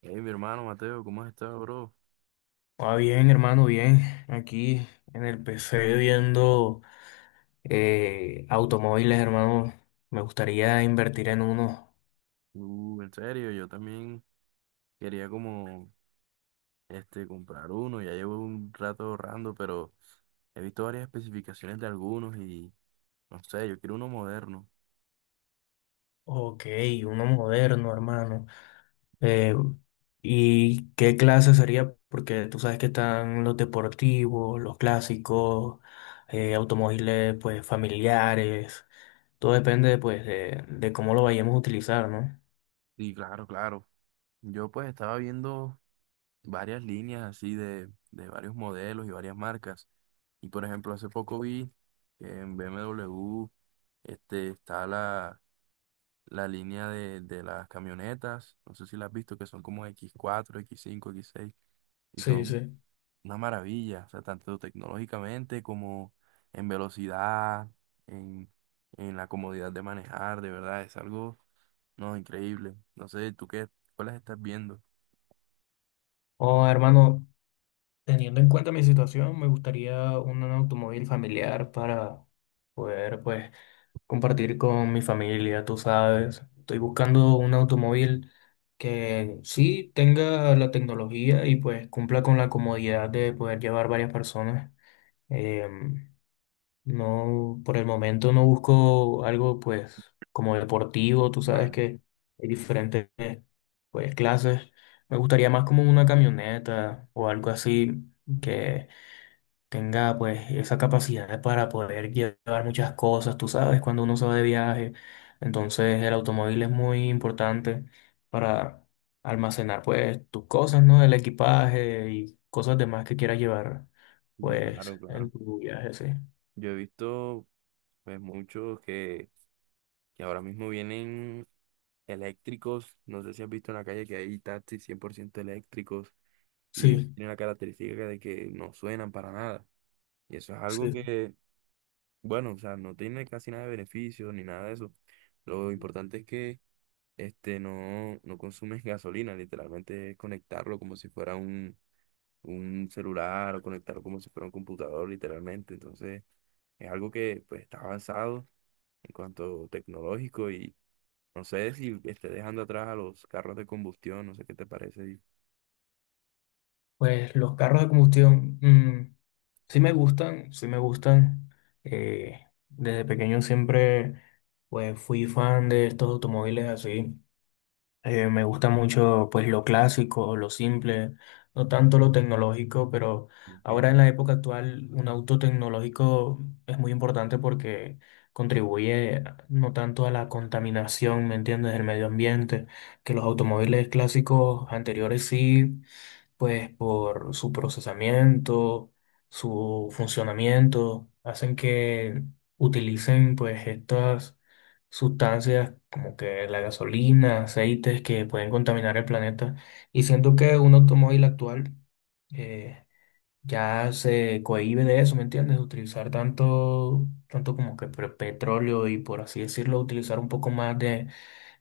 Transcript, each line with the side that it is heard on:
right: Hey, mi hermano Mateo, ¿cómo has estado, bro?
left: Ah, bien, hermano, bien. Aquí en el PC viendo automóviles, hermano. Me gustaría invertir en uno.
right: En serio, yo también quería como comprar uno, ya llevo un rato ahorrando, pero he visto varias especificaciones de algunos y no sé, yo quiero uno moderno.
left: Ok, uno moderno, hermano. Eh, ¿Y qué clase sería? Porque tú sabes que están los deportivos, los clásicos, automóviles pues familiares. Todo depende pues de cómo lo vayamos a utilizar, ¿no?
right: Sí, claro, claro. Yo pues estaba viendo varias líneas así de varios modelos y varias marcas. Y por ejemplo, hace poco vi que en BMW está la línea de las camionetas, no sé si las has visto, que son como x cuatro x cinco x seis y
left: Sí,
right: son
left: sí.
right: una maravilla, o sea, tanto tecnológicamente como en velocidad, en, en la comodidad de manejar, de verdad, es algo, no, increíble. No sé, ¿tú qué, cuáles estás viendo?
left: Oh, hermano. Teniendo en cuenta mi situación, me gustaría un automóvil familiar para poder, pues, compartir con mi familia, tú sabes. Estoy buscando un automóvil que sí tenga la tecnología y pues cumpla con la comodidad de poder llevar varias personas. Em, no, por el momento no busco algo, pues, como deportivo, tú sabes
right: Vale,
left: que hay diferentes, pues, clases. Me gustaría más como una camioneta o algo así que tenga pues esa capacidad para poder llevar muchas cosas, tú sabes, cuando uno se va de viaje. Entonces el automóvil es muy importante para almacenar pues tus cosas, ¿no? El equipaje y cosas demás que quieras llevar
right: sí,
left: pues
right: claro,
left: en
right: claro.
left: tu viaje, sí.
right: Yo he visto, pues, muchos que ahora mismo vienen eléctricos, no sé si has visto en la calle que hay taxis 100% eléctricos, y eso
left: Sí,
right: tiene la característica de que no suenan para nada. Y eso es algo
left: sí.
right: que, bueno, o sea, no tiene casi nada de beneficio ni nada de eso. Lo importante es que no consumes gasolina, literalmente es conectarlo como si fuera un celular o conectarlo como si fuera un computador, literalmente. Entonces, es algo que pues está avanzado en cuanto tecnológico y no sé si esté dejando atrás a los carros de combustión, no sé qué te parece.
left: Pues los carros de combustión, sí me gustan, sí me gustan. Eh, Desde pequeño siempre pues fui fan de estos automóviles así. Me gusta mucho pues lo clásico, lo simple, no tanto lo tecnológico, pero ahora
right: Ok.
left: en la época actual un auto tecnológico es muy importante porque contribuye a- no tanto a la contaminación, ¿me entiendes?, del medio ambiente, que los automóviles clásicos anteriores sí pues por su procesamiento, su funcionamiento, hacen que utilicen pues estas sustancias como que la gasolina, aceites que pueden contaminar el planeta. Y siento que un automóvil actual eh, ya se cohíbe de eso, ¿me entiendes? Utilizar tanto, tanto como que pre- petróleo y por así decirlo, utilizar un poco más de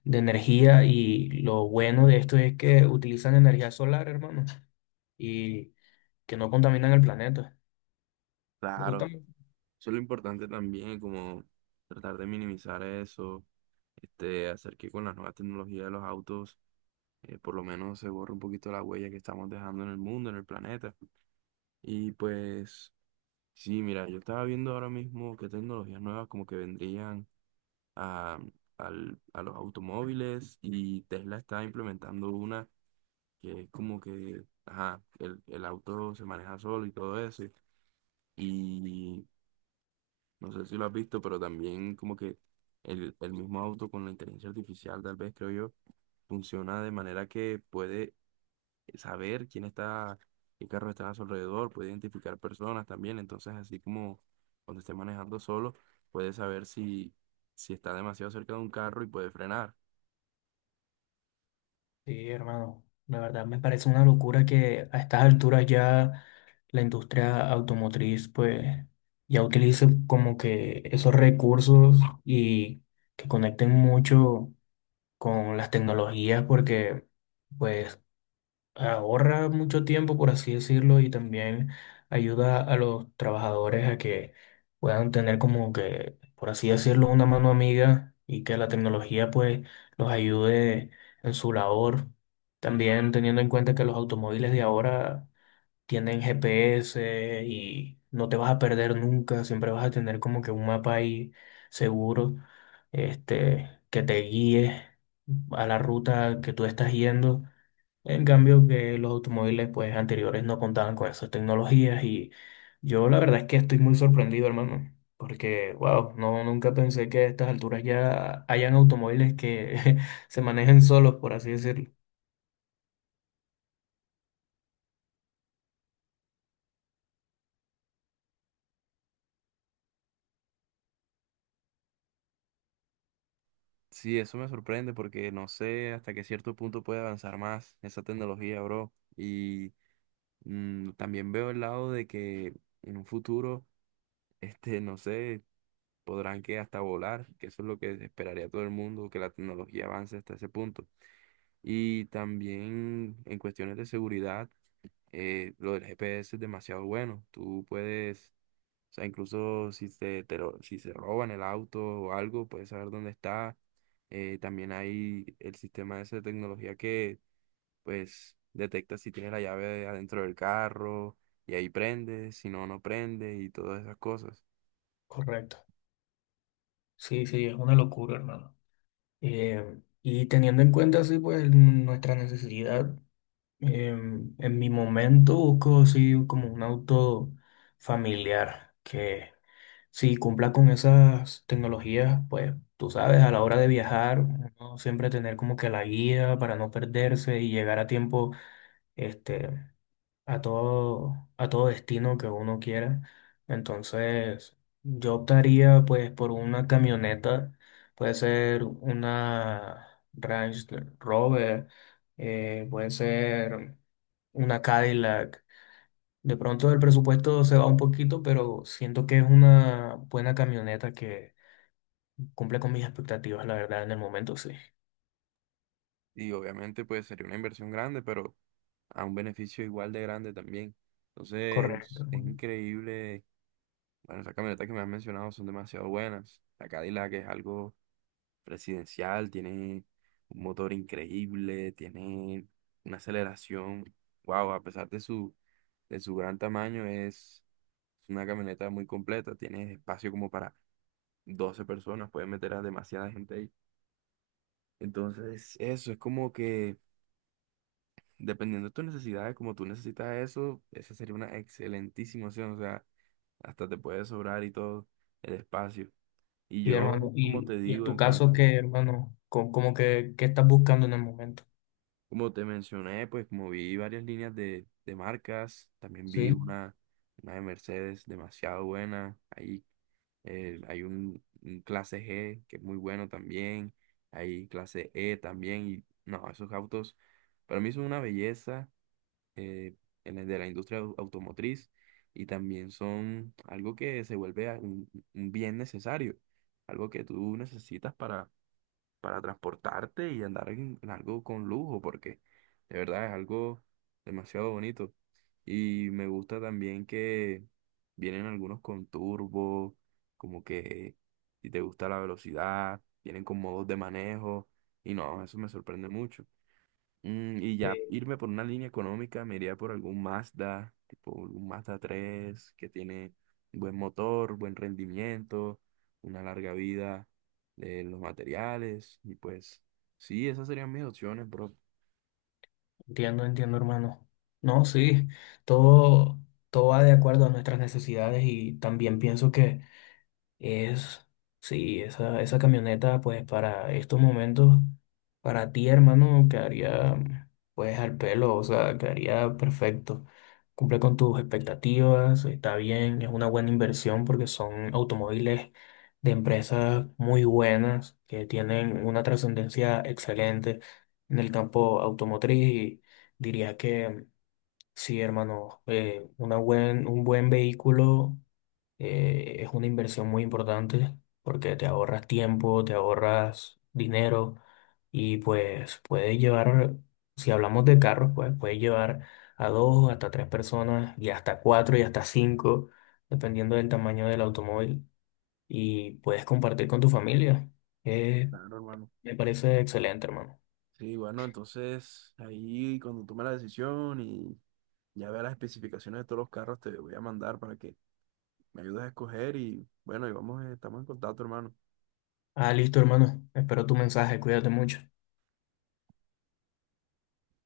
left: de energía y lo bueno de esto es que utilizan energía solar, hermano, y que no contaminan el planeta. Me gusta
right: Claro.
left: mucho.
right: Eso es lo importante también, como tratar de minimizar eso, hacer que con las nuevas tecnologías de los autos, por lo menos se borre un poquito la huella que estamos dejando en el mundo, en el planeta. Y pues, sí, mira, yo estaba viendo ahora mismo qué tecnologías nuevas como que vendrían a, a los automóviles, y Tesla está implementando una que es como que, ajá, el auto se maneja solo y todo eso. Y no sé si lo has visto, pero también como que el mismo auto con la inteligencia artificial, tal vez creo yo, funciona de manera que puede saber quién está, qué carro está a su alrededor, puede identificar personas también. Entonces, así como cuando esté manejando solo, puede saber si está demasiado cerca de un carro y puede frenar.
left: Sí, hermano, la verdad me parece una locura que a estas alturas ya la industria automotriz pues ya utilice como que esos recursos y que conecten mucho con las tecnologías porque pues ahorra mucho tiempo, por así decirlo, y también ayuda a los trabajadores a que puedan tener como que, por así decirlo, una mano amiga y que la tecnología pues los ayude en su labor. También teniendo en cuenta que los automóviles de ahora tienen GPS y no te vas a perder nunca, siempre vas a tener como que un mapa ahí seguro, este, que te guíe a la ruta que tú estás yendo, en cambio que los automóviles pues anteriores no contaban con esas tecnologías y yo la verdad es que estoy muy sorprendido, hermano, porque wow, no, nunca pensé que a estas alturas ya hayan automóviles que se manejen solos, por así decirlo.
right: Sí, eso me sorprende porque no sé hasta qué cierto punto puede avanzar más esa tecnología, bro. Y también veo el lado de que en un futuro, no sé, podrán que hasta volar, que eso es lo que esperaría todo el mundo, que la tecnología avance hasta ese punto. Y también en cuestiones de seguridad, lo del GPS es demasiado bueno. Tú puedes, o sea, incluso si si se roban el auto o algo, puedes saber dónde está. También hay el sistema ese de tecnología que, pues, detecta si tienes la llave adentro del carro y ahí prende, si no, no prende y todas esas cosas.
left: Correcto. Sí, sí, es una locura, hermano. Y teniendo en cuenta así pues n- nuestra necesidad, en mi momento busco así como un auto familiar que si cumpla con esas tecnologías, pues tú sabes, a la hora de viajar, uno siempre tener como que la guía para no perderse y llegar a tiempo, este, a todo destino que uno quiera. Entonces, yo optaría pues por una camioneta, puede ser una Range Rover, puede ser una Cadillac. De pronto el presupuesto se va un poquito, pero siento que es una buena camioneta que cumple con mis expectativas, la verdad, en el momento sí.
right: Y obviamente pues sería una inversión grande, pero a un beneficio igual de grande también.
left: Correcto,
right: Entonces, es
left: hermano.
right: increíble. Bueno, esas camionetas que me has mencionado son demasiado buenas. La Cadillac es algo presidencial, tiene un motor increíble, tiene una aceleración. Wow, a pesar de su gran tamaño, es una camioneta muy completa. Tiene espacio como para 12 personas, puedes meter a demasiada gente ahí. Entonces, eso es como que, dependiendo de tus necesidades, como tú necesitas eso, esa sería una excelentísima opción. O sea, hasta te puede sobrar y todo el espacio. Y
left: Y
right: yo,
left: hermano,
right: como te
left: y en
right: digo,
left: tu
right: en
left: caso,
right: cuanto,
left: ¿qué, hermano? Co- Como, que, ¿qué estás buscando en el momento?
right: como te mencioné, pues como vi varias líneas de marcas, también vi
left: Sí,
right: una de Mercedes demasiado buena. Ahí hay un clase G que es muy bueno también. Hay clase E también. Y no, esos autos para mí son una belleza. Eh, en el de la industria automotriz y también son algo que se vuelve un bien necesario, algo que tú necesitas para transportarte y andar en algo con lujo, porque de verdad es algo demasiado bonito. Y me gusta también que vienen algunos con turbo, como que si te gusta la velocidad, vienen con modos de manejo, y no, eso me sorprende mucho. Y ya
left: eh,
right: irme por una línea económica, me iría por algún Mazda, tipo un Mazda 3 que tiene buen motor, buen rendimiento, una larga vida de los materiales. Y pues, sí, esas serían mis opciones, bro.
left: entiendo, entiendo, hermano. No, sí, todo, todo va de acuerdo a nuestras necesidades y también pienso que es, sí, esa camioneta, pues para estos momentos, para ti, hermano, quedaría, pues al pelo, o sea, quedaría perfecto. Cumple con tus expectativas, está bien, es una buena inversión porque son automóviles de empresas muy buenas que tienen una trascendencia excelente en el campo automotriz y diría que sí, hermano, una buen, un buen vehículo. Es una inversión muy importante porque te ahorras tiempo, te ahorras dinero y pues puedes llevar, si hablamos de carros, pues puedes llevar a dos, hasta tres personas y hasta cuatro y hasta cinco, dependiendo del tamaño del automóvil y puedes compartir con tu familia. Eh,
right: Claro, hermano.
left: Me parece excelente, hermano.
right: Sí, bueno, entonces ahí cuando tome la decisión y ya vea las especificaciones de todos los carros, te voy a mandar para que me ayudes a escoger y bueno, y vamos, estamos en contacto, hermano.
left: Ah, listo, hermano. Espero tu mensaje. Cuídate mucho.